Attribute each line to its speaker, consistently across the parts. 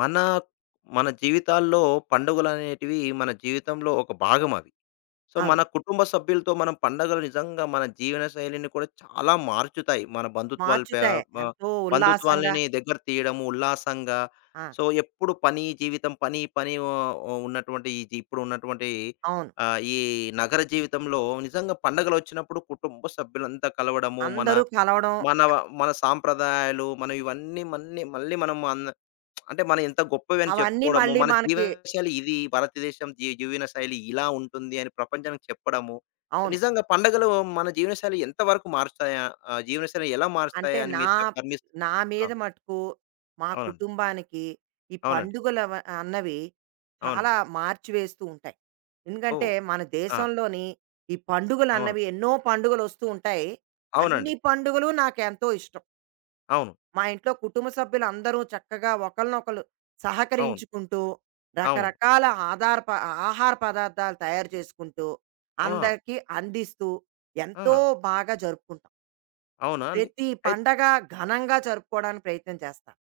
Speaker 1: మన మన జీవితాల్లో పండుగలనేటివి మన జీవితంలో ఒక భాగం అవి. సో,
Speaker 2: అవును.
Speaker 1: మన కుటుంబ సభ్యులతో మనం పండగలు నిజంగా మన జీవన శైలిని కూడా చాలా మార్చుతాయి. మన బంధుత్వాలు పే
Speaker 2: మార్చుతాయి.
Speaker 1: బ
Speaker 2: ఎంతో ఉల్లాసంగా.
Speaker 1: బంధుత్వాలని దగ్గర తీయడము, ఉల్లాసంగా.
Speaker 2: ఆ!
Speaker 1: సో, ఎప్పుడు పని జీవితం పని పని ఓ ఉన్నటువంటి ఈ జీ ఇప్పుడు ఉన్నటువంటి,
Speaker 2: అవును.
Speaker 1: ఈ నగర జీవితంలో నిజంగా పండగలొచ్చినప్పుడు కుటుంబ సభ్యులంతా కలవడము, మన
Speaker 2: అందరూ కలవడం,
Speaker 1: మన మన సాంప్రదాయాలు మనం ఇవన్నీ మన్ని మళ్ళీ మనం అంటే మనం ఇంత గొప్పవి అని
Speaker 2: అవన్నీ
Speaker 1: చెప్పుకోవడము,
Speaker 2: మళ్ళీ
Speaker 1: మన
Speaker 2: మనకి.
Speaker 1: జీవనశైలి ఇది, భారతదేశం జీవనశైలి ఇలా ఉంటుంది అని ప్రపంచానికి చెప్పడము.
Speaker 2: అవును.
Speaker 1: నిజంగా పండగలు మన జీవనశైలి ఎంతవరకు మారుస్తాయా? జీవనశైలి ఎలా మారుస్తాయి
Speaker 2: అంటే
Speaker 1: అని
Speaker 2: నా
Speaker 1: మీరు చెప్పారు. మీ
Speaker 2: నా
Speaker 1: ఆ!
Speaker 2: మీద మటుకు, మా
Speaker 1: అవునండి.
Speaker 2: కుటుంబానికి ఈ
Speaker 1: అవునండి.
Speaker 2: అన్నవి చాలా
Speaker 1: అవునండి.
Speaker 2: మార్చివేస్తూ ఉంటాయి.
Speaker 1: ఓహ్!
Speaker 2: ఎందుకంటే, మన
Speaker 1: ఆ!
Speaker 2: దేశంలోని ఈ
Speaker 1: అవును.
Speaker 2: పండుగలన్నవి ఎన్నో పండుగలొస్తూ ఉంటాయి.
Speaker 1: అవునండి.
Speaker 2: అన్ని పండుగలు నాకెంతో ఇష్టం.
Speaker 1: అవును.
Speaker 2: మా ఇంట్లో కుటుంబ సభ్యులందరూ చక్కగా ఒకళ్ళనొకళ్ళు
Speaker 1: అవును.
Speaker 2: సహకరించుకుంటూ,
Speaker 1: అవును.
Speaker 2: రకరకాల ఆధార ప ఆహార పదార్థాలు తయారు చేసుకుంటూ,
Speaker 1: ఆ!
Speaker 2: అందరికీ అందిస్తూ
Speaker 1: ఆ!
Speaker 2: ఎంతో బాగా జరుపుకుంటాం.
Speaker 1: అవునా అండి?
Speaker 2: ప్రతి
Speaker 1: అయితే
Speaker 2: పండగ ఘనంగా జరుపుకోవడానికి ప్రయత్నం చేస్తాం.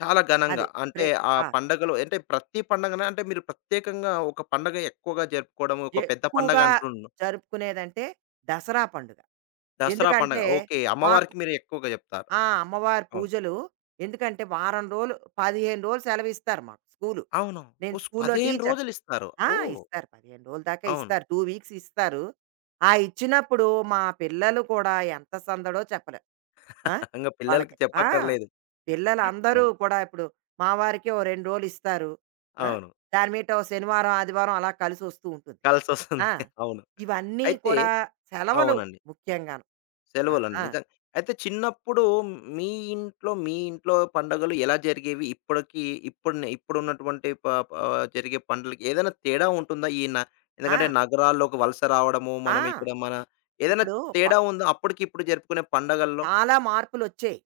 Speaker 1: చాలా ఘనంగా
Speaker 2: అది.
Speaker 1: అంటే
Speaker 2: ప్రే
Speaker 1: ఆ
Speaker 2: ఆ!
Speaker 1: పండగలు అంటే ప్రతి పండగన అంటే మీరు ప్రత్యేకంగా ఒక పండగ ఎక్కువగా జరుపుకోవడం ఒక పెద్ద పండగ
Speaker 2: ఎక్కువగా
Speaker 1: అంటున్.
Speaker 2: జరుపుకునేదంటే దసరా పండుగ.
Speaker 1: దసరా పండగ.
Speaker 2: ఎందుకంటే
Speaker 1: ఓకే.
Speaker 2: మాకు,
Speaker 1: అమ్మవారికి మీరు ఎక్కువగా చెప్తారు.
Speaker 2: ఆ! అమ్మవారి
Speaker 1: అవును.
Speaker 2: పూజలు. ఎందుకంటే వారం రోజులు, 15 రోజులు సెలవిస్తారు మాకు స్కూలు.
Speaker 1: అవును.
Speaker 2: నేను
Speaker 1: ఓహ్!
Speaker 2: స్కూల్లో
Speaker 1: 15
Speaker 2: టీచర్.
Speaker 1: రోజులిస్తారు.
Speaker 2: ఆ!
Speaker 1: ఓహ్!
Speaker 2: ఇస్తారు. 15 రోజుల దాకా
Speaker 1: అవును.
Speaker 2: ఇస్తారు. 2 వీక్స్ ఇస్తారు. ఆ ఇచ్చినప్పుడు మా పిల్లలు కూడా ఎంత సందడో చెప్పలేం. ఆ!
Speaker 1: ఇంగ పిల్లలకి
Speaker 2: వాళ్ళకి. ఆ!
Speaker 1: చెప్పక్కర్లేదు.
Speaker 2: పిల్లలందరూ
Speaker 1: అవును.
Speaker 2: కూడా ఇప్పుడు. మా వారికి ఓ 2 రోజులు ఇస్తారు. ఆ!
Speaker 1: అవును.
Speaker 2: దాని మీట ఓ శనివారం, ఆదివారం అలా కలిసొస్తూ ఉంటుంది.
Speaker 1: కలిసొస్తుంది.
Speaker 2: ఆ!
Speaker 1: అవును.
Speaker 2: ఇవన్నీ
Speaker 1: అయితే
Speaker 2: కూడా సెలవులు
Speaker 1: అవునండి.
Speaker 2: ముఖ్యంగాను. ఆ!
Speaker 1: సెలవులండి
Speaker 2: ఆ!
Speaker 1: నిజంగా. అయితే చిన్నప్పుడు మీ ఇంట్లో, మీ ఇంట్లో పండుగలు ఎలా జరిగేవి? ఇప్పటికి ఇప్పుడు ఇప్పుడున్నటువంటి ప ప జరిగే పండుగలకి ఏదైనా తేడా ఉంటుందా? ఈ న
Speaker 2: ఆ!
Speaker 1: ఎందుకంటే నగరాల్లోకి వలస రావడము,
Speaker 2: ఆ!
Speaker 1: మనం ఇక్కడ మన ఏదైనా
Speaker 2: ఇప్పుడు ప
Speaker 1: తేడా ఉందా? అప్పటికి ఇప్పుడు జరుపుకునే పండగల్లో?
Speaker 2: చాలా మార్పులొచ్చాయి.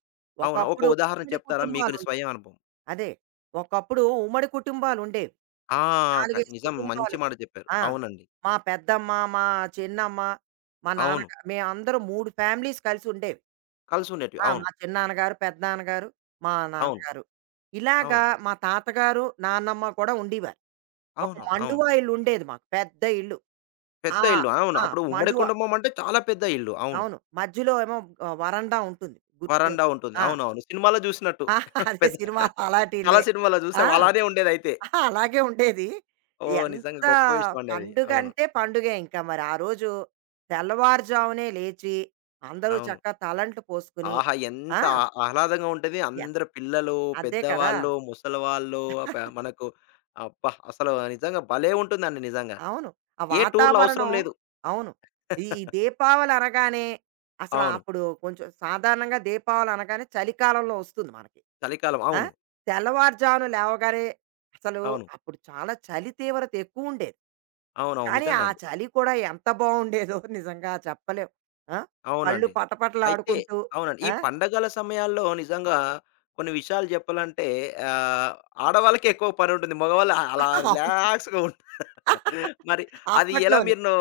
Speaker 1: అవునా! ఒక
Speaker 2: ఒకప్పుడు
Speaker 1: ఉదాహరణ
Speaker 2: ఉమ్మడి
Speaker 1: చెప్తారా? మీకు ని
Speaker 2: కుటుంబాలుండేవి.
Speaker 1: స్వయం అనుభవం.
Speaker 2: అదే. ఒకప్పుడు ఉమ్మడి కుటుంబాలుండేవి.
Speaker 1: ఆ!
Speaker 2: 4,
Speaker 1: క
Speaker 2: 5
Speaker 1: నిజం మంచి
Speaker 2: కుటుంబాలు.
Speaker 1: మాట చెప్పారు.
Speaker 2: ఆ!
Speaker 1: అవునండి.
Speaker 2: మా పెద్దమ్మ, మా చిన్నమ్మ, మా
Speaker 1: అవును.
Speaker 2: నాన్నగా మేమందరం 3 ఫ్యామిలీస్ కలిసుండేవి.
Speaker 1: కలిసుండేటివి.
Speaker 2: ఆ!
Speaker 1: అవును.
Speaker 2: మా చిన్నాన్నగారు, పెద్దనాన్నగారు, మా
Speaker 1: అవును.
Speaker 2: నాన్నగారు. ఇలాగా
Speaker 1: అవును.
Speaker 2: మా తాతగారు, నాన్నమ్మ కూడా ఉండేవారు. ఒక
Speaker 1: అవును. అవును.
Speaker 2: మండువా ఇల్లుండేది మాకు. పెద్ద ఇల్లు.
Speaker 1: పెద్ద
Speaker 2: ఆ!
Speaker 1: ఇల్లు. అవును.
Speaker 2: ఆ!
Speaker 1: అప్పుడు ఉమ్మడి
Speaker 2: మండువా.
Speaker 1: కుటుంబం అంటే చాలా పెద్ద ఇల్లు. అవును.
Speaker 2: అవును. మధ్యలో ఏమో, వరండా ఉంటుంది. గుర్తే.
Speaker 1: వరండా ఉంటుంది.
Speaker 2: ఆ!
Speaker 1: అవునవును. సినిమాలో జూసినట్టు.
Speaker 2: ఆ, అదే
Speaker 1: పెద్ద
Speaker 2: సినిమాలో అలాంటి
Speaker 1: చాలా
Speaker 2: ఇల్లే.
Speaker 1: సినిమాలో
Speaker 2: ఆ!
Speaker 1: జూసాం. అలానే ఉండేదైతే.
Speaker 2: ఆహా! అలాగే ఉండేది.
Speaker 1: ఓహ్! నిజంగా
Speaker 2: ఎంత!
Speaker 1: గొప్ప విషయం అండి అది.
Speaker 2: పండుగ
Speaker 1: అవును.
Speaker 2: అంటే పండుగే ఇంకా మరి. ఆ రోజు తెల్లవారుజామునే లేచి, అందరూ
Speaker 1: అవును.
Speaker 2: చక్కగా తలంట్లు పోసుకొని.
Speaker 1: ఆహా!
Speaker 2: ఆ!
Speaker 1: ఎంత ఆ ఆహ్లాదంగా ఉంటది.
Speaker 2: ఎన్
Speaker 1: అందరు పిల్లలు,
Speaker 2: అదే కదా!
Speaker 1: పెద్దవాళ్ళు, ముసలివాళ్ళు, ప మనకు అబ్బా! అసలు నిజంగా భలే ఉంటుందండి నిజంగా.
Speaker 2: అవును. ఆ
Speaker 1: ఏ టూర్‌లు అవసరం
Speaker 2: వాతావరణం.
Speaker 1: లేదు.
Speaker 2: అవును. ఈ దీపావళి అనగానే,
Speaker 1: అవును.
Speaker 2: అప్పుడు కొంచెం సాధారణంగా దీపావళి అనగానే చలికాలంలో వస్తుంది మనకి.
Speaker 1: చలికాలం.
Speaker 2: ఆ!
Speaker 1: అవును.
Speaker 2: తెల్లవారుజామున లేవగానే అసలు,
Speaker 1: అవును.
Speaker 2: అప్పుడు చాలా చలి తీవ్రత ఎక్కువుండేది.
Speaker 1: అవునవును.
Speaker 2: కానీ ఆ
Speaker 1: నిజంగండి.
Speaker 2: చలి కూడా ఎంత బావుండేదో నిజంగా చెప్పలేం. ఆ! కళ్ళు
Speaker 1: అవునండి. అయితే
Speaker 2: పటపటలాడుకుంటూ.
Speaker 1: అవునండి. ఈ
Speaker 2: ఆ!
Speaker 1: పండగల సమయాల్లో నిజంగా కొన్ని విషయాలు జెప్పాలంటే ఆహ్, ఆడవాళ్ళకే ఎక్కువ పనుంటుంది. మగవాళ్ళు అలా
Speaker 2: అవును.
Speaker 1: రిలాక్స్‌గా ఉం. మరి అది ఎలా
Speaker 2: అప్పట్లోనే.
Speaker 1: మీరు నో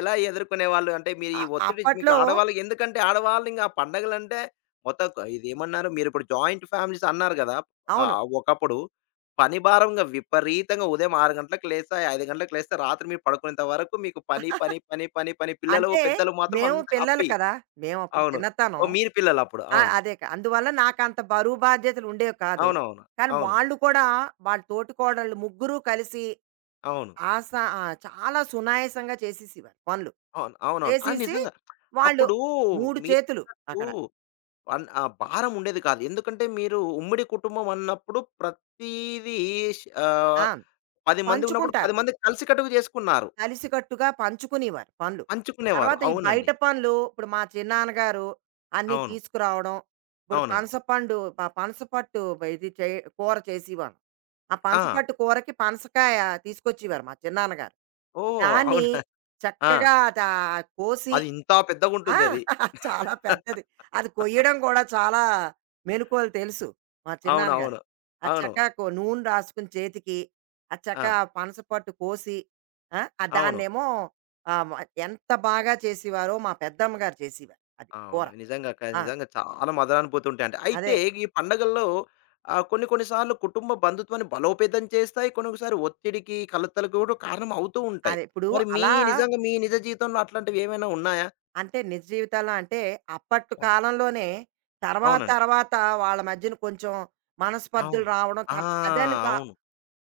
Speaker 1: ఎలా ఎదుర్కొనేవాళ్ళు? అంటే మీరు
Speaker 2: అ
Speaker 1: ఈ ఒత్తిడి మీకు
Speaker 2: అప్పట్లో.
Speaker 1: ఆడవాళ్ళకి ఎందుకంటే ఆడవాళ్ళు ఇంక ఆ పండగలంటే మొత్తం క ఇదేమన్నారు మీరిప్పుడు జాయింట్ ఫ్యామిలీస్ అన్నారు గదా!
Speaker 2: అవును.
Speaker 1: ఒకప్పుడు పని భారంగా విపరీతంగా ఉదయం 6 గంటలకు లేస్తే, 5 గంటలకు లేస్తే రాత్రి మీరు పడుకునేంత వరకు మీకు పని, పని, పని, పని, పని పిల్లలు,
Speaker 2: అంటే
Speaker 1: పెద్దలు మాత్రం
Speaker 2: మేము
Speaker 1: అంత
Speaker 2: పిల్లలు
Speaker 1: హ్యాపీ.
Speaker 2: కదా! మేమప్పుడు
Speaker 1: అవును.
Speaker 2: చిన్నతనం.
Speaker 1: ఓహ్! మీరు పిల్లలప్పుడు.
Speaker 2: ఆ!
Speaker 1: అవును.
Speaker 2: అదే క అందువల్ల నాకంత బరువు బాధ్యతలు ఉండేవి కాదు.
Speaker 1: అవునవును.
Speaker 2: కానీ
Speaker 1: అవును.
Speaker 2: వాళ్ళు కూడా, వాళ్ళ తోటి కోడళ్ళు ముగ్గురు కలిసి,
Speaker 1: అవును.
Speaker 2: ఆస ఆ! చాలా సునాయాసంగా చేసేసేవారు పనులు.
Speaker 1: అవును. అవునవును. ఆ!
Speaker 2: చేసేసి
Speaker 1: నిజంగా.
Speaker 2: వాళ్ళు
Speaker 1: అప్పుడు
Speaker 2: 3 చేతులు
Speaker 1: మీరన్నట్టు
Speaker 2: అక్కడ.
Speaker 1: అన్ ఆ భారం ఉండేది కాదు. ఎందుకంటే మీరు ఉమ్మడి కుటుంబం అన్నప్పుడు ప్రతీదీ ష్
Speaker 2: ఆ!
Speaker 1: 10 మంది ఉన్నప్పుడు
Speaker 2: పంచుకుంటారు.
Speaker 1: 10 మంది కలిసికట్టుగా చేసుకున్నారు.
Speaker 2: కలిసికట్టుగా పంచుకునేవారు పనులు.
Speaker 1: పంచుకునేవారు.
Speaker 2: తర్వాత ఈ
Speaker 1: అవునండి.
Speaker 2: బయట పనులు, ఇప్పుడు మా చిన్నాన్నగారు అన్నీ
Speaker 1: అవును.
Speaker 2: తీసుకురావడం. ఇప్పుడు
Speaker 1: అవునండి.
Speaker 2: పనసపండు పనసపట్టు, ఇది చే కూర చేసేవాళ్ళం. ఆ
Speaker 1: ఆ!
Speaker 2: పనసపట్టు కూరకి పనసకాయ తీసుకొచ్చేవారు మా చిన్నాన్నగారు.
Speaker 1: ఓహ్!
Speaker 2: దాన్ని
Speaker 1: అవునా! ఆ!
Speaker 2: చక్కగా కోసి.
Speaker 1: అది ఇంత
Speaker 2: ఆ!
Speaker 1: పెద్దగుంటుంది అది.
Speaker 2: చాలా పెద్దది. అది కొయ్యడం కూడా చాలా మెళకువలు తెలుసు మా
Speaker 1: అవునవును.
Speaker 2: చిన్నాన్నగారికి. అది
Speaker 1: అవును. అవును,
Speaker 2: చక్కగా నూనె రాసుకుని చేతికి, అది
Speaker 1: ఆ!
Speaker 2: చక్కగా ఆ చక్క పనస పట్టు కోసి, ఆ!
Speaker 1: అవును.
Speaker 2: దాన్నేమో ఆహ్, మ ఎంత బాగా చేసేవారో మా పెద్దమ్మ గారు చేసేవారు అది
Speaker 1: అవును.
Speaker 2: కూర.
Speaker 1: నిజంగా క
Speaker 2: ఆ!
Speaker 1: నిజంగా చాలా మదనానిపోతుంటాయి అంటే. అయితే
Speaker 2: అదే.
Speaker 1: ఈ పండగల్లో కొన్ని కొన్ని సార్లు కుటుంబ బంధుత్వాన్ని బలోపేతం చేస్తాయి. కొన్నిసారి ఒత్తిడికి, కలతలకు కూడా కారణం అవుతూ ఉంటాయి.
Speaker 2: అదే. ఇప్పుడు
Speaker 1: మరి మీ
Speaker 2: అలా,
Speaker 1: నిజంగా మీ నిజ జీవితంలో అట్లాంటివి ఏమైనా ఉన్నాయా?
Speaker 2: అంటే నిజ జీవితంలో అంటే అప్పటి
Speaker 1: అవును.
Speaker 2: కాలంలోనే, తర్వాత
Speaker 1: అవునండి.
Speaker 2: తర్వాత వాళ్ళ మధ్యన కొంచెం మనస్పర్ధలు
Speaker 1: అవును.
Speaker 2: రావడం
Speaker 1: ఆ!
Speaker 2: తర్ అదని కా
Speaker 1: అవును.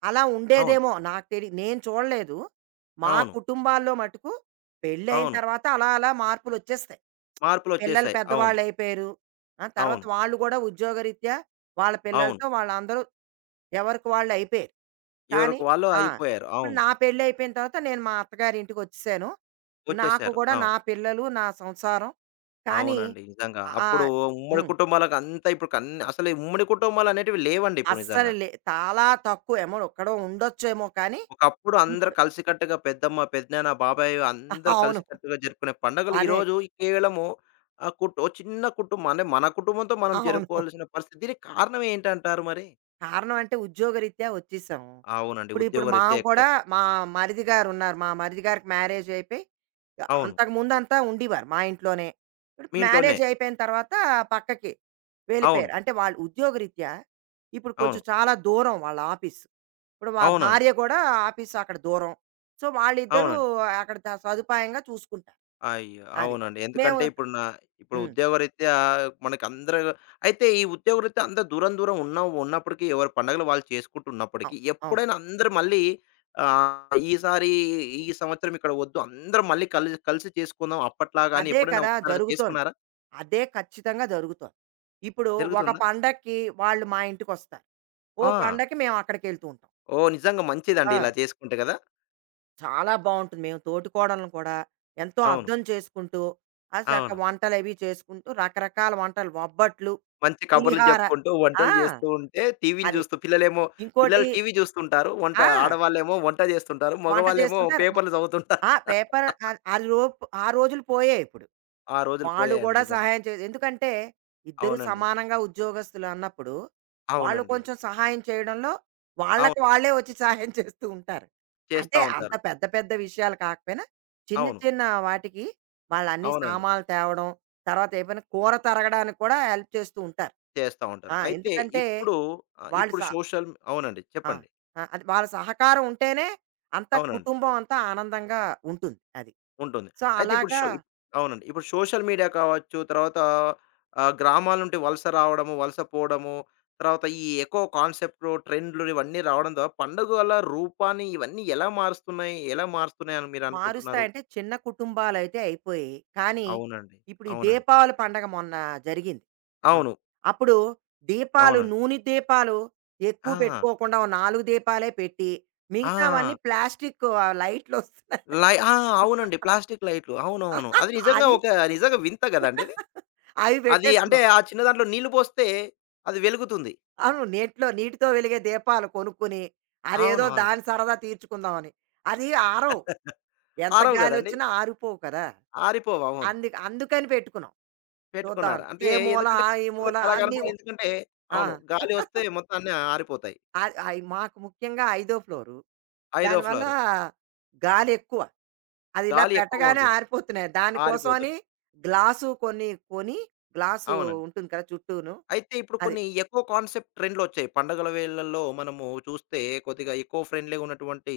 Speaker 2: అలా
Speaker 1: అవును.
Speaker 2: ఉండేదేమో నాకు నేను చూడలేదు. మా
Speaker 1: అవును.
Speaker 2: కుటుంబాల్లో మటుకు పెళ్ళయిన
Speaker 1: అవును.
Speaker 2: తర్వాత అలా అలా మార్పులొచ్చేస్తాయి. పిల్లలు
Speaker 1: మార్పులొచ్చేసాయి. అవును.
Speaker 2: పెద్దవాళ్ళయిపోయారు. ఆ! తర్వాత
Speaker 1: అవును.
Speaker 2: వాళ్ళు గూడా ఉద్యోగరీత్యా వాళ్ళ
Speaker 1: అవును.
Speaker 2: పిల్లలతో వాళ్ళందరూ ఎవరికి వాళ్ళయిపోయారు. కానీ,
Speaker 1: ఎవరికి వాళ్ళు
Speaker 2: ఆ!
Speaker 1: అయిపోయారు.
Speaker 2: ఇప్పుడు
Speaker 1: అవును.
Speaker 2: నా పెళ్ళయిపోయిన తర్వాత నేను మా అత్తగారింటికొచ్చేసాను. నాకు
Speaker 1: వచ్చేసారు.
Speaker 2: గూడా
Speaker 1: అవును.
Speaker 2: నా పిల్లలు, నా సంసారం. కానీ,
Speaker 1: అవునండి. నిజంగా. అప్పుడు
Speaker 2: ఆహ్,
Speaker 1: ఉమ్మడి
Speaker 2: హ్మ్.
Speaker 1: కుటుంబాలకు అంతా ఇప్పుడు కన్ అసలు ఈ ఉమ్మడి కుటుంబాలనేటివి లేవండి ఇప్పుడు
Speaker 2: అస్సలు
Speaker 1: నిజంగా.
Speaker 2: లే చాలా తక్కువ ఏమో, ఎక్కడో ఉండొచ్చేమో కానీ
Speaker 1: ఒకప్పుడు అందరూ
Speaker 2: ఇప్పుడు
Speaker 1: కలిసికట్టుగా పెద్దమ్మ, పెద్దనాన్న, బాబాయ్ అందరూ
Speaker 2: అవును.
Speaker 1: కలిసికట్టుగా జరుపుకునే పండుగలు
Speaker 2: అదే.
Speaker 1: ఈరోజు కేవలము కుట్ ఓ చిన్న కుటుంబం అంటే మన కుటుంబంతో మనం
Speaker 2: అవును.
Speaker 1: జరుపుకోవాల్సిన పరిస్థితి. దీనికి కారణం ఏంటంటారు మరి?
Speaker 2: కారణం అంటే ఉద్యోగరీత్యా వచ్చేసాము.
Speaker 1: అవునండి.
Speaker 2: ఇప్పుడు ఇప్పుడు మా
Speaker 1: ఉద్యోగరీత్యా ఎక్కడ
Speaker 2: కూడా మా మరిది గారున్నారు. మా మరిది గారికి మ్యారేజ్ అయిపోయి,
Speaker 1: అవును.
Speaker 2: అంతకుముందంతా ఉండేవారు మా ఇంట్లోనే. ఇప్పుడు
Speaker 1: మీ ఇంట్లోనే.
Speaker 2: మ్యారేజ్ అయిపోయిన తర్వాత పక్కకి
Speaker 1: అవును.
Speaker 2: వెళ్ళిపోయారు. అంటే వాళ్ళు ఉద్యోగరీత్యా, ఇప్పుడు
Speaker 1: అవును.
Speaker 2: కొంచెం చాలా దూరం వాళ్ళ ఆఫీసు. ఇప్పుడు మా
Speaker 1: అవునండి.
Speaker 2: భార్య కూడా ఆఫీస్ అక్కడ దూరం. సో, వాళ్ళిద్దరూ
Speaker 1: అవునండి.
Speaker 2: అక్కడ సదుపాయంగా చూసుకుంటారు.
Speaker 1: అయ్యో!
Speaker 2: అది.
Speaker 1: అవునండి.
Speaker 2: మేము,
Speaker 1: ఎందుకంటే ఇప్పుడు నా ఇప్పుడు
Speaker 2: హ్మ్.
Speaker 1: ఉద్యోగరీత్యా మనకందరూ అయితే ఈ ఉద్యోగరీత్యా అందరూ దూరం దూరం ఉన్న ఉన్నప్పటికీ ఎవరి పండగలు వాళ్ళు చేసుకుంటున్నప్పటికీ
Speaker 2: అవును. అవును.
Speaker 1: ఎప్పుడైనా అందరూ మళ్ళీ ఈసారి ఈ సంవత్సరం ఇక్కడ వద్దు. అందరం మళ్ళీ కలిసి చేసుకుందాం అప్పట్లాగా అని
Speaker 2: అదే
Speaker 1: ఎప్పుడైనా
Speaker 2: కదా
Speaker 1: ఒకసారి అలా
Speaker 2: జరుగుతోంది.
Speaker 1: చేసుకున్నారా?
Speaker 2: అదే ఖచ్చితంగా జరుగుతోంది. ఇప్పుడు ఒక
Speaker 1: జరుగుతుందా?
Speaker 2: పండక్కి వాళ్ళు మా ఇంటికొస్తారు. ఓ
Speaker 1: ఆ!
Speaker 2: పండక్కి మేము అక్కడికెళ్తూ ఉంటాం.
Speaker 1: ఓహ్! నిజంగా మంచిదండి
Speaker 2: ఆ!
Speaker 1: ఇలా చేసుకుంటే గదా!
Speaker 2: చాలా బావుంటుంది. మేము తోటికోడళ్ళని కూడా ఎంతో
Speaker 1: అవును.
Speaker 2: అర్థం చేసుకుంటూ, ఆ! చక్క
Speaker 1: అవునండి.
Speaker 2: వంటలవి చేసుకుంటూ రకరకాల వంటలు, బొబ్బట్లు,
Speaker 1: మంచి కబుర్లు
Speaker 2: పులిహార.
Speaker 1: చెప్పుకుంటూ,
Speaker 2: ఆ!
Speaker 1: వంటలు చేస్తూ ఉంటే టీవీలు
Speaker 2: అది.
Speaker 1: చూస్తూ పిల్లలేమో
Speaker 2: ఇంకోటి.
Speaker 1: పిల్లలు టీవీ చూస్తుంటారు. వంట
Speaker 2: ఆ!
Speaker 1: ఆడవాళ్ళేమో వంట చేస్తుంటారు.
Speaker 2: వంట
Speaker 1: మగవాళ్ళేమో
Speaker 2: చేస్తుంటారు.
Speaker 1: పేపర్లు చదువుతుంటారు.
Speaker 2: ఆ! పేపర్ ఆహ్, ఆ రోప్ ఆ రోజులు పోయాయిప్పుడు.
Speaker 1: ఆ రోజులు
Speaker 2: వాళ్ళు
Speaker 1: పోయాయండి
Speaker 2: కూడా
Speaker 1: నిజంగా.
Speaker 2: సహాయం చే ఎందుకంటే ఇద్దరు
Speaker 1: అవునండి.
Speaker 2: సమానంగా ఉద్యోగస్తులు అన్నప్పుడు వాళ్ళు
Speaker 1: అవునండి.
Speaker 2: కొంచెం సహాయం చేయడంలో,
Speaker 1: అవును.
Speaker 2: వాళ్ళకి వాళ్ళే వచ్చి సహాయం చేస్తూ ఉంటారు.
Speaker 1: చేస్తా
Speaker 2: అంటే అంత
Speaker 1: ఉంటారు.
Speaker 2: పెద్ద పెద్ద విషయాలు కాకపోయినా చిన్న
Speaker 1: అవును.
Speaker 2: చిన్న వాటికి, వాళ్ళు అన్ని
Speaker 1: అవునండి.
Speaker 2: సామాన్లు తేవడం, తర్వాత ఏమైనా కూర తరగడానికి కూడా హెల్ప్ చేస్తూ ఉంటారు.
Speaker 1: చేస్తా ఉంటారు.
Speaker 2: ఆ!
Speaker 1: అయితే
Speaker 2: ఎందుకంటే
Speaker 1: ఇప్పుడు
Speaker 2: వాళ్ళు
Speaker 1: ఇప్పుడు
Speaker 2: స
Speaker 1: సోషల్ అవునండి.
Speaker 2: ఆ!
Speaker 1: చెప్పండి.
Speaker 2: ఆ! అది వాళ్ళ సహకారం ఉంటేనే అంతా
Speaker 1: అవునండి.
Speaker 2: కుటుంబం అంతా ఆనందంగా ఉంటుంది అది.
Speaker 1: ఉంటుంది.
Speaker 2: సో
Speaker 1: అయితే ఇప్పుడు
Speaker 2: అలాగా,
Speaker 1: షో అవునండి. ఇప్పుడు సోషల్ మీడియా కావచ్చు, తర్వాత గ్రామాల నుండి వలస రావడము, వలస పోవడము, తర్వాత ఈ ఎకో కాన్సెప్ట్‌లు, ట్రెండ్‌లు ఇవన్నీ రావడం ద్వారా పండుగల రూపాన్ని ఇవన్నీ ఎలా మారుస్తున్నాయి? అని మీరు అనుకుంటున్నారు?
Speaker 2: మారుస్తాయంటే చిన్న కుటుంబాలైతే అయిపోయి, కానీ
Speaker 1: అవునండి.
Speaker 2: ఇప్పుడు ఈ
Speaker 1: అవునండి.
Speaker 2: దీపావళి పండగ మొన్న జరిగింది. అవును.
Speaker 1: అవును.
Speaker 2: అప్పుడు దీపాలు,
Speaker 1: అవునండి.
Speaker 2: నూనె దీపాలు ఎక్కువ
Speaker 1: ఆ!
Speaker 2: పెట్టుకోకుండా ఓ 4 దీపాలే పెట్టి, మిగతావన్నీ
Speaker 1: ఆ!
Speaker 2: ప్లాస్టిక్, లైట్‌లొస్తున్నాయి.
Speaker 1: లై ఆ! అవునండి. ప్లాస్టిక్ లైట్‌లు. అవునవును. అది నిజంగా
Speaker 2: అది
Speaker 1: ఒక నిజంగా వింత గదండీ అది.
Speaker 2: అవి
Speaker 1: అది అంటే
Speaker 2: పెట్టేసుకున్నాం.
Speaker 1: ఆ చిన్న దాంట్లో నీళ్లు పోస్తే అది వెలుగుతుంది.
Speaker 2: అవును. నీటిలో, నీటితో వెలిగే దీపాలు కొనుక్కొని,
Speaker 1: అవును.
Speaker 2: అదేదో
Speaker 1: అవును.
Speaker 2: దాని సరదా తీర్చుకుందామని. అది ఆరవు. ఎంత
Speaker 1: ఆరవు గదండీ!
Speaker 2: గాలొచ్చినా ఆరిపోవు కదా!
Speaker 1: ఆరిపోవు. అవును.
Speaker 2: అందుకని పెట్టుకున్నాం.
Speaker 1: పెట్టుకున్నారు.
Speaker 2: చూద్దామని.
Speaker 1: అంటే
Speaker 2: ఏ మూల,
Speaker 1: ఎందుకంటే
Speaker 2: ఆ ఈ మూల
Speaker 1: కళ
Speaker 2: అన్నీ
Speaker 1: కనపడి ఎందుకంటే
Speaker 2: ఆ!
Speaker 1: అవును. గాలి వస్తే మొత్తం అన్నీ ఆరిపోతాయి.
Speaker 2: ఆహ్, ఆహ్, మాకు ముఖ్యంగా ఐదో ఫ్లోరు.
Speaker 1: ఐదో
Speaker 2: దానివల్ల
Speaker 1: ఫ్లోర్.
Speaker 2: గాలెక్కువ. అదిలా
Speaker 1: గాలి ఎక్కువగా
Speaker 2: పెట్టగానే
Speaker 1: ఉంటుంది.
Speaker 2: ఆరిపోతున్నాయి. దానికోసమని
Speaker 1: ఆరిపోతుంది.
Speaker 2: గ్లాసు కొన్ని కొని, గ్లాసు
Speaker 1: అవునండి.
Speaker 2: ఉంటుంది కదా చుట్టూను.
Speaker 1: అయితే ఇప్పుడు
Speaker 2: అది.
Speaker 1: కొన్ని ఎకో కాన్సెప్ట్ ట్రెండ్‌లొచ్చాయి. పండగల వేళల్లో మనము చూస్తే కొద్దిగా ఎకో ఫ్రెండ్లీగా ఉన్నటువంటి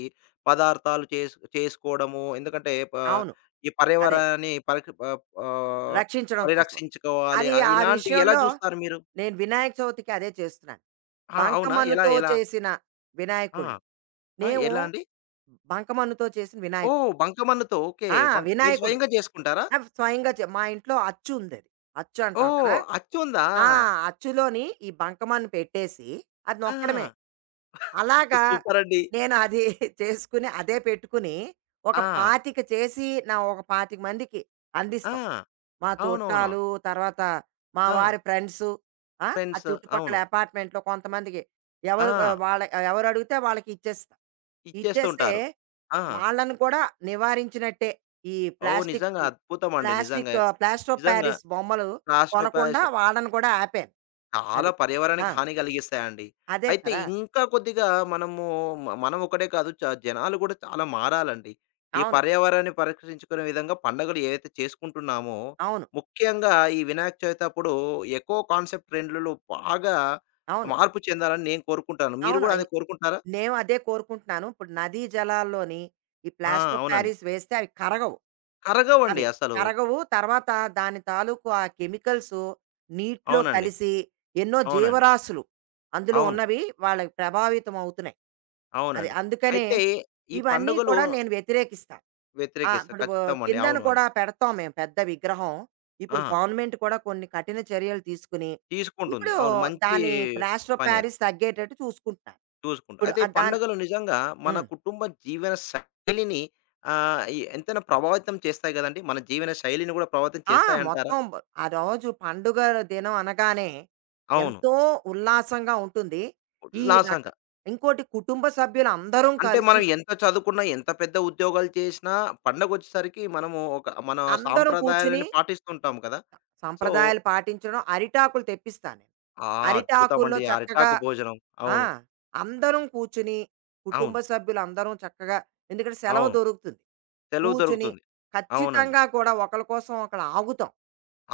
Speaker 1: పదార్థాలు చేసుకోవడము. ఎందుకంటే ప
Speaker 2: అవును.
Speaker 1: ఈ
Speaker 2: అదే.
Speaker 1: పర్యావరణాన్ని పరక్ ప ఆహ్,
Speaker 2: రక్షించడం కోసం.
Speaker 1: పరిరక్షించుకోవాలి.
Speaker 2: అది ఆ
Speaker 1: ఇలాంటివి ఎలా
Speaker 2: విషయంలో
Speaker 1: జూస్తారు మీరు?
Speaker 2: నేను వినాయక చవితికి అదే చేస్తున్నాను.
Speaker 1: ఆ! అవునా? ఎలా?
Speaker 2: బంకమన్నుతో
Speaker 1: ఎలా?
Speaker 2: చేసిన
Speaker 1: ఆ!
Speaker 2: వినాయకుడిని.
Speaker 1: ఆ!
Speaker 2: మేము
Speaker 1: ఎలా అండి?
Speaker 2: బంకమన్నుతో చేసిన వినాయకుడు.
Speaker 1: ఓహ్! బంకమన్నుతో. ఓకే.
Speaker 2: ఆ!
Speaker 1: బం మీరు
Speaker 2: వినాయకుడు.
Speaker 1: స్వయంగా చేసుకుంటారా?
Speaker 2: ఆ! స్వయంగా చే మా ఇంట్లో అచ్చు ఉందది. అచ్చు అంటాం
Speaker 1: ఓహ్!
Speaker 2: కదా!
Speaker 1: అచ్చుందా?
Speaker 2: ఆ! అచ్చులోని ఈ బంకమన్ను పెట్టేసి, అది
Speaker 1: ఆ!
Speaker 2: నొక్కడమే. అలాగా
Speaker 1: సూపర్ అండి.
Speaker 2: నేను అది చేసుకుని, అదే పెట్టుకుని, ఒక
Speaker 1: ఆ!
Speaker 2: 25 చేసి, నా ఒక 25 మందికి
Speaker 1: ఆ!
Speaker 2: అందిస్తాం. మా
Speaker 1: అవునవును.
Speaker 2: చుట్టాలు, తర్వాత మా
Speaker 1: ఆ!
Speaker 2: వారి ఫ్రెండ్సు, ఆ! ఆ
Speaker 1: ఫ్రెండ్స్.
Speaker 2: చుట్టుపక్కల
Speaker 1: అవును.
Speaker 2: అపార్ట్మెంట్‌లో కొంతమందికి, ఎవరు ఆహ్,
Speaker 1: ఆ!
Speaker 2: వాళ్ళ ఎవరడిగితే వాళ్ళకి ఇచ్చేస్తా. ఇచ్చేస్తే
Speaker 1: ఇచ్చేస్తుంటారు. ఆ!
Speaker 2: వాళ్ళని కూడా నివారించినట్టే. ఈ
Speaker 1: ఓహ్!
Speaker 2: ప్లాస్టిక్,
Speaker 1: నిజంగా అద్భుతమండి.
Speaker 2: ప్లాస్టిక్
Speaker 1: నిజంగా.
Speaker 2: ప్లాస్టర్ ఆఫ్
Speaker 1: నిజంగా.
Speaker 2: పారిస్ బొమ్మలు
Speaker 1: రాష్ట్ర
Speaker 2: కొనకుండా
Speaker 1: పాయసం
Speaker 2: వాళ్ళని కూడా ఆపాను.
Speaker 1: చాలా
Speaker 2: అది. ఆ!
Speaker 1: పర్యావరణానికి హాని కలిగిస్తాయండి.
Speaker 2: అదే
Speaker 1: అయితే
Speaker 2: కదా!
Speaker 1: ఇంకా కొద్దిగా మనము మనం ఒకడే కాదు చ జనాలు కూడా చాలా మారాలండి. ఈ
Speaker 2: అవును.
Speaker 1: పర్యావరణాన్ని పరిరక్షించుకునే విధంగా పండుగలు ఏవైతే చేసుకుంటున్నామో,
Speaker 2: అవును.
Speaker 1: ముఖ్యంగా ఈ వినాయక చవితి అప్పుడు ఎకో కాన్సెప్ట్ ట్రెండ్‌లలో బాగా
Speaker 2: అవును.
Speaker 1: మార్పు చెందాలని నేను కోరుకుంటాను. మీరు
Speaker 2: అవును.
Speaker 1: కూడా అదే
Speaker 2: అయి
Speaker 1: కోరుకుంటారా?
Speaker 2: నేను అదే కోరుకుంటున్నాను. ఇప్పుడు నదీ జలాల్లోని ఈ
Speaker 1: ఆ!
Speaker 2: ప్లాస్టర్ ఆఫ్
Speaker 1: అవునండి.
Speaker 2: పారిస్ వేస్తే అవి కరగవు.
Speaker 1: కరగవండి
Speaker 2: అవి
Speaker 1: అసలు.
Speaker 2: కరగవు. తర్వాత దాని తాలూకు ఆ కెమికల్సు నీటిలో
Speaker 1: అవునండి.
Speaker 2: కలిసి, ఎన్నో
Speaker 1: అవునండి.
Speaker 2: జీవరాశులు అందులో
Speaker 1: అవును.
Speaker 2: ఉన్నవి వాళ్ళకి ప్రభావితం అవుతున్నాయి. అది.
Speaker 1: అవునండి.
Speaker 2: అందుకనే
Speaker 1: అయితే ఈ
Speaker 2: ఇవన్నీ
Speaker 1: పండుగలు
Speaker 2: కూడా నేను వ్యతిరేకిస్తా. ఆ!
Speaker 1: వ్యతిరేకిస్తారు.
Speaker 2: ఇప్పుడు ఓ
Speaker 1: ఖచ్చితం అండి.
Speaker 2: కిందన
Speaker 1: అవును
Speaker 2: కూడా
Speaker 1: అండి.
Speaker 2: పెడతాం మేము పెద్ద విగ్రహం. ఇప్పుడు
Speaker 1: ఆ!
Speaker 2: గవర్నమెంట్ కూడా కొన్ని కఠిన చర్యలు తీసుకొని,
Speaker 1: తీసుకుంటుంది.
Speaker 2: ఇప్పుడు
Speaker 1: అవును. మంచి
Speaker 2: దాని ప్లాస్టర్ ఆఫ్
Speaker 1: పని అది.
Speaker 2: పారిస్ తగ్గేటట్టు చూసుకుంటున్నారు.
Speaker 1: చూసుకుంటా.
Speaker 2: ఇప్పుడు
Speaker 1: అయితే
Speaker 2: ఆ
Speaker 1: ఈ
Speaker 2: దాని,
Speaker 1: పండుగలు నిజంగా మన
Speaker 2: హ్మ్.
Speaker 1: కుటుంబ జీవన శైలిని ఎంతైనా ప్రభావితం చేస్తాయి గదండీ! మన జీవన శైలిని గూడా ప్రభావితం
Speaker 2: ఆ!
Speaker 1: చేస్తాయంటారా?
Speaker 2: మొత్తం బ్ ఆ రోజు పండుగ దినం అనగానే
Speaker 1: అవును.
Speaker 2: ఎంతో ఉల్లాసంగా ఉంటుంది. ఈ రక
Speaker 1: ఉల్లాసంగా.
Speaker 2: ఇంకోటి, కుటుంబ సభ్యులందరం
Speaker 1: అంటే
Speaker 2: కలిసి
Speaker 1: మనం ఎంత చదువుకున్నా, ఎంత పెద్ద ఉద్యోగాలు చేసినా పండగొచ్చేసరికి మనము ఒక మన
Speaker 2: అందరం కూర్చొని,
Speaker 1: సాంప్రదాయాలను పాటిస్తుంటాం కదా! సో
Speaker 2: సంప్రదాయాలు పాటించడం, అరిటాకులు తెప్పిస్తాను నేను.
Speaker 1: ఆ! అద్భుతం
Speaker 2: అరిటాకుల్లో
Speaker 1: అండి.
Speaker 2: చక్కగా,
Speaker 1: అరిటాకు భోజనం.
Speaker 2: ఆ!
Speaker 1: అవును.
Speaker 2: అందరం కూర్చుని, కుటుంబ
Speaker 1: అవును.
Speaker 2: సభ్యులు అందరం చక్కగా. ఎందుకంటే సెలవు
Speaker 1: అవును.
Speaker 2: దొరుకుతుంది.
Speaker 1: సెలవు
Speaker 2: కూర్చుని
Speaker 1: దొరుకుతుంది. అవునండి.
Speaker 2: ఖచ్చితంగా కూడా ఒకళ్ళ కోసం ఒకళ్ళు ఆగుతాం.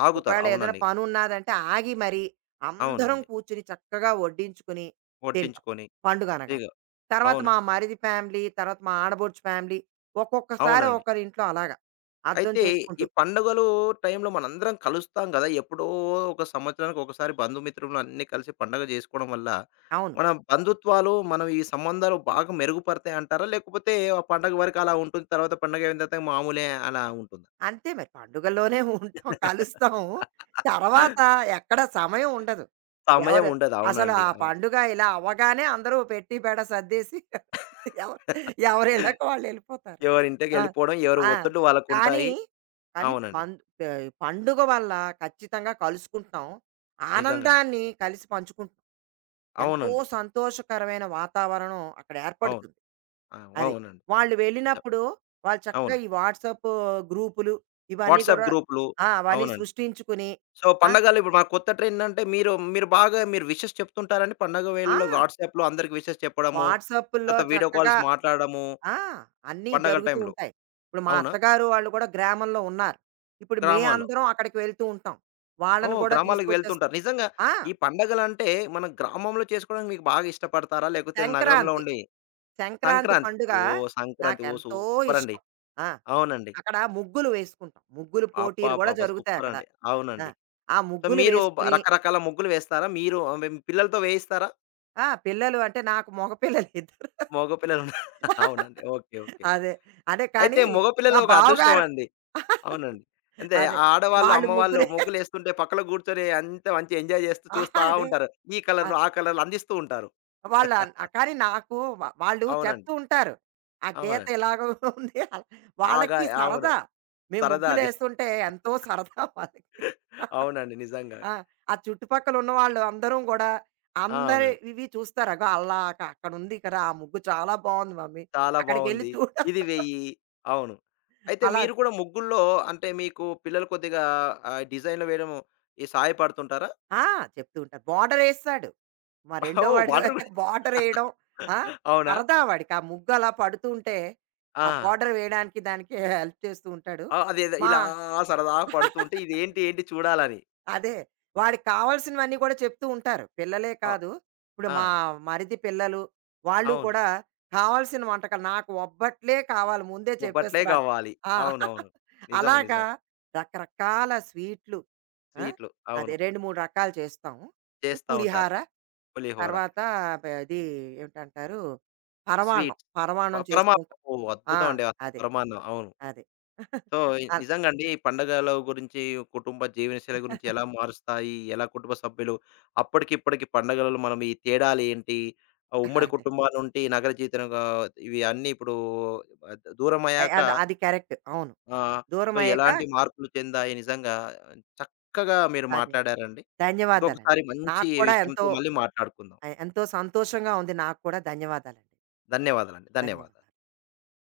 Speaker 1: ఆగుతారు.
Speaker 2: ఒకవేళ ఏదైనా
Speaker 1: అవునండి.
Speaker 2: పనున్నాదంటే ఆగి మరి, అందరం
Speaker 1: అవునండి.
Speaker 2: కూర్చుని చక్కగా వడ్డించుకుని తింటాం
Speaker 1: వడ్డించుకొని
Speaker 2: పండుగ
Speaker 1: దిగ
Speaker 2: అనగానే. తర్వాత
Speaker 1: అవును.
Speaker 2: మా మరిది ఫ్యామిలీ, తర్వాత మా ఆడబొడుచు ఫ్యామిలీ, ఒక్కొక్కసారి
Speaker 1: అవునండి.
Speaker 2: ఒకరింట్లో అలాగా అర్థం
Speaker 1: అయితే ఈ
Speaker 2: చేసుకుంటూ.
Speaker 1: పండుగలు టైంలో మనందరం కలుస్తాం గదా! ఎప్పుడో ఒక సంవత్సరానికి ఒకసారి బంధుమిత్రులు అన్నీ కలిసి పండగ జేసుకోవడం వల్ల,
Speaker 2: అవును.
Speaker 1: మన బంధుత్వాలు, మనం ఈ సంబంధాలు బాగా మెరుగుపడతాయి అంటారా? లేకపోతే ఆ పండగ వరకు అలా ఉంటుంది. తర్వాత పండగ అయిన తర్వాత మామూలే అలా ఉంటుందా?
Speaker 2: అంతే మరి పండుగల్లోనే ఉంటాం, కలుస్తాం. తర్వాత ఎక్కడ సమయం ఉండదు.
Speaker 1: సమయం
Speaker 2: ఎవరు,
Speaker 1: ఉండదు.
Speaker 2: అసలు
Speaker 1: అవునండి.
Speaker 2: ఆ
Speaker 1: అవును.
Speaker 2: పండుగ ఇలా అవ్వగానే అందరూ పెట్టి బేడ సర్దేసి ఎవరు ఎవరిళ్ళకి వాళ్ళెళ్ళిపోతారు.
Speaker 1: ఎవరింటికి
Speaker 2: ఆ!
Speaker 1: వెళ్ళిపోవడం, ఎవరి
Speaker 2: ఆ!
Speaker 1: ఒత్తిళ్ళు
Speaker 2: కానీ,
Speaker 1: వాళ్ళకుంటాయి.
Speaker 2: కానీ
Speaker 1: అవునండి.
Speaker 2: బంద్ పండుగ వల్ల ఖచ్చితంగా కలుసుకుంటున్నాం.
Speaker 1: నిజంగా అండి.
Speaker 2: ఆనందాన్ని కలిసి పంచుకుంటున్నాం. ఎంతో
Speaker 1: అవునండి.
Speaker 2: సంతోషకరమైన వాతావరణం అక్కడ
Speaker 1: అవును.
Speaker 2: ఏర్పడుతుంది.
Speaker 1: ఆ!
Speaker 2: అది.
Speaker 1: అవునండి.
Speaker 2: వాళ్ళు
Speaker 1: నిజం.
Speaker 2: వెళ్ళినప్పుడు వాళ్ళు చక్కగా
Speaker 1: అవును.
Speaker 2: ఈ వాట్సాప్ గ్రూపులు ఇవన్నీ
Speaker 1: వాట్సాప్
Speaker 2: కూడా,
Speaker 1: గ్రూప్‌లు.
Speaker 2: ఆ! అవన్నీ
Speaker 1: అవునండి.
Speaker 2: సృష్టించుకుని.
Speaker 1: సో,
Speaker 2: ఆ!
Speaker 1: పండగలు ఇప్పుడు మా కొత్త ట్రెండ్ అంటే మీరు బాగా మీరు విషెస్ చెప్తుంటారండి పండగ
Speaker 2: ఆ!
Speaker 1: వేళల్లో వాట్సాప్‌లో అందరికి విషెస్ చెప్పడము,
Speaker 2: వాట్సాపుల్లో
Speaker 1: తర్వాత వీడియో
Speaker 2: చక్కగా,
Speaker 1: కాల్స్ మాట్లాడడము
Speaker 2: ఆ! అన్నీ
Speaker 1: పండగల
Speaker 2: జరుగుతూ
Speaker 1: టైంలో.
Speaker 2: ఉంటాయి. ఇప్పుడు మా
Speaker 1: అవునా?
Speaker 2: అత్తగారు వాళ్ళు కూడా గ్రామంలో ఉన్నారు. ఇప్పుడు మే
Speaker 1: గ్రామాల్లో.
Speaker 2: అందరం అక్కడికి వెళ్తూ ఉంటాం. వాళ్ళని
Speaker 1: ఓహ్!
Speaker 2: కూడా
Speaker 1: గ్రామాలకు
Speaker 2: తీసుకొచ్చేస్తాం.
Speaker 1: వెళ్తుంటారు. నిజంగా
Speaker 2: ఆ!
Speaker 1: ఈ పండగలంటే మన గ్రామంలో చేసుకోవడానికి మీకు బాగా ఇష్టపడతారా? లేకపోతే నగరంలో
Speaker 2: సంక్రాంతి,
Speaker 1: ఉండి
Speaker 2: సంక్రాంతి
Speaker 1: సంక్రాంతి.
Speaker 2: పండుగ
Speaker 1: ఓహ్! సంక్రాంతి. ఓహ్!
Speaker 2: నాకెంతో
Speaker 1: సూపర్ అండి.
Speaker 2: ఇష్టం. ఆ!
Speaker 1: అవునండి.
Speaker 2: అక్కడ ముగ్గులు వేసుకుంటాం. ముగ్గులు పోటీలు కూడా
Speaker 1: అబ్బబ్బబ్బా!
Speaker 2: జరుగుతాయి
Speaker 1: సూపర్
Speaker 2: అక్కడ.
Speaker 1: అండి.
Speaker 2: ఆ!
Speaker 1: అవునండి.
Speaker 2: ఆ
Speaker 1: సో,
Speaker 2: ముగ్గులు
Speaker 1: మీరు బ
Speaker 2: వేసుకొని.
Speaker 1: రకరకాల ముగ్గులు వేస్తారా? మీరు మీ పిల్లలతో వేయిస్తారా?
Speaker 2: ఆ! పిల్లలు అంటే నాకు మగ పిల్లలు ఇద్దరు.
Speaker 1: మగ పిల్లలు ఉన్నా- అవునండి. ఓకే. ఓకే.
Speaker 2: అదే. అదే
Speaker 1: అయితే
Speaker 2: కానీ, మా
Speaker 1: మగపిల్లలు ఒక అదృష్టం
Speaker 2: బావగారు.
Speaker 1: అండి. అవునండి. అంటే
Speaker 2: అదే.
Speaker 1: ఆ ఆడవాళ్ళు,
Speaker 2: వాళ్ళు
Speaker 1: అమ్మవాళ్ళు
Speaker 2: ముగ్గురే.
Speaker 1: ముగ్గులేస్తుంటే పక్కలో గూర్చొని అంతా మంచి ఎంజాయ్ జేస్తూ చూస్తా
Speaker 2: ఆహా! అదే.
Speaker 1: ఉంటారు. ఈ కలర్‌లో,
Speaker 2: అదే.
Speaker 1: ఆ కలర్‌లో అందిస్తూ ఉంటారు.
Speaker 2: వాళ్ళ. కానీ నాకు వ వాళ్ళు
Speaker 1: అవునండి.
Speaker 2: చెప్తూ ఉంటారు. ఆ గీత
Speaker 1: అవునండి.
Speaker 2: ఇలాగ ఉంది. అలా,
Speaker 1: ఆగా
Speaker 2: వాళ్ళకి
Speaker 1: అవును.
Speaker 2: సరదా. మేము
Speaker 1: సరదా అది.
Speaker 2: ముగ్గులేస్తుంటే ఎంతో సరదా వాళ్ళకి.
Speaker 1: అవునండి. నిజంగా.
Speaker 2: ఆ! ఆ చుట్టుపక్కల ఉన్నవాళ్ళు అందరం గూడా,
Speaker 1: ఆ!
Speaker 2: అందరి
Speaker 1: అవునండి.
Speaker 2: ఇవి చూస్తారు. అగో అలా అక్కడుంది కదా! ఆ ముగ్గు చాలా బావుంది మమ్మీ.
Speaker 1: చాలా
Speaker 2: అక్కడికెళ్ళి
Speaker 1: బావుంది.
Speaker 2: చూడాలి.
Speaker 1: ఇది వెయ్యి. అవును. అయితే
Speaker 2: అలా,
Speaker 1: మీరు కూడా ముగ్గుల్లో అంటే మీకు పిల్లలు కొద్దిగా డిజైన్‌లు వేయడం ఈ సహాయపడుతుంటారా?
Speaker 2: ఆ! చెప్తూ ఉంటారు. బోర్డరేస్తాడు. మా రెండో
Speaker 1: ఓహ్!
Speaker 2: వాడు
Speaker 1: వాటర్
Speaker 2: అయితే
Speaker 1: గూడా
Speaker 2: బోర్డరేయడం, ఆ!
Speaker 1: అవునా?
Speaker 2: సరదా వాడికి. ఆ ముగ్గు అలా పడుతూ ఉంటే, ఆ
Speaker 1: ఆ!
Speaker 2: బోర్డర్ వేయడానికి దానికి హెల్ప్ చేస్తూ ఉంటాడు.
Speaker 1: ఆ! అదేదో
Speaker 2: మా
Speaker 1: ఇలా సరదాగా పడుతూ ఉంటే ఇదేంటి ఏంటి చూడాలని.
Speaker 2: అదే. వాడికి కావాల్సినవన్నీ కూడా చెప్తూ ఉంటారు. పిల్లలే
Speaker 1: అ
Speaker 2: కాదు, ఇప్పుడు మా
Speaker 1: ఆ!
Speaker 2: మరిది పిల్లలు, వాళ్ళు
Speaker 1: అవును.
Speaker 2: కూడా కావాల్సిన వంటకాలు, నాకు ఒబ్బట్లే కావాలి ముందే
Speaker 1: బొబ్బట్లే
Speaker 2: చెప్పేస్తున్నాను.
Speaker 1: కావాలి.
Speaker 2: ఆ!
Speaker 1: అవునవును. నిజం.
Speaker 2: అలాగా
Speaker 1: నిజం.
Speaker 2: రకరకాల స్వీట్లు. ఆ!
Speaker 1: స్వీట్లు.
Speaker 2: అదే
Speaker 1: అవును.
Speaker 2: 2, 3 రకాలు చేస్తాము. ఇది
Speaker 1: చేస్తా ఉంటారు.
Speaker 2: పులిహార,
Speaker 1: పులిహోర,
Speaker 2: తర్వాత బ ఇది ఏమిటంటారు, పరమాన్నం.
Speaker 1: స్వీట్స్. ప
Speaker 2: పరమాన్నం చేస్తూ
Speaker 1: పరమాన్నం.
Speaker 2: ఉంటాం.
Speaker 1: ఓహ్!
Speaker 2: ఆ!
Speaker 1: అద్భుతం అండి అసలు
Speaker 2: అదే.
Speaker 1: పరమాన్నం. అవును.
Speaker 2: అదే.
Speaker 1: సో,
Speaker 2: అల్
Speaker 1: నిజంగా అండి ఈ పండగల గురించి, కుటుంబ జీవనశైలి గురించి ఎలా మారుస్తాయి? ఎలా కుటుంబ సభ్యులు అప్పటికి, ఇప్పటికి పండగలలో మనం ఈ తేడాలేంటి? ఆ ఉమ్మడి
Speaker 2: అదే.
Speaker 1: కుటుంబాల నుండి నగర జీవితంగా ఇవి అన్నీ ఇప్పుడు దూరమయ్యాక
Speaker 2: అది కరెక్ట్. అవును.
Speaker 1: ఆ! సో,
Speaker 2: దూరమయ్యాక
Speaker 1: ఎలాంటి మార్పులు చెందాయి నిజంగా చక్కగా మీరు
Speaker 2: అదే.
Speaker 1: మాట్లాడారండి.
Speaker 2: ధన్యవాదాలండి.
Speaker 1: ఇంకొకసారి మంచి
Speaker 2: నాకు కూడా
Speaker 1: విషయంతో
Speaker 2: ఎంతో,
Speaker 1: మళ్ళీ మాట్లాడుకుందాం.
Speaker 2: ఎంతో సంతోషంగా ఉంది నాకు కూడా. ధన్యవాదాలండి.
Speaker 1: ధన్యవాదాలండి. ధన్యవాదాలు.
Speaker 2: ధన్యవాదాలు.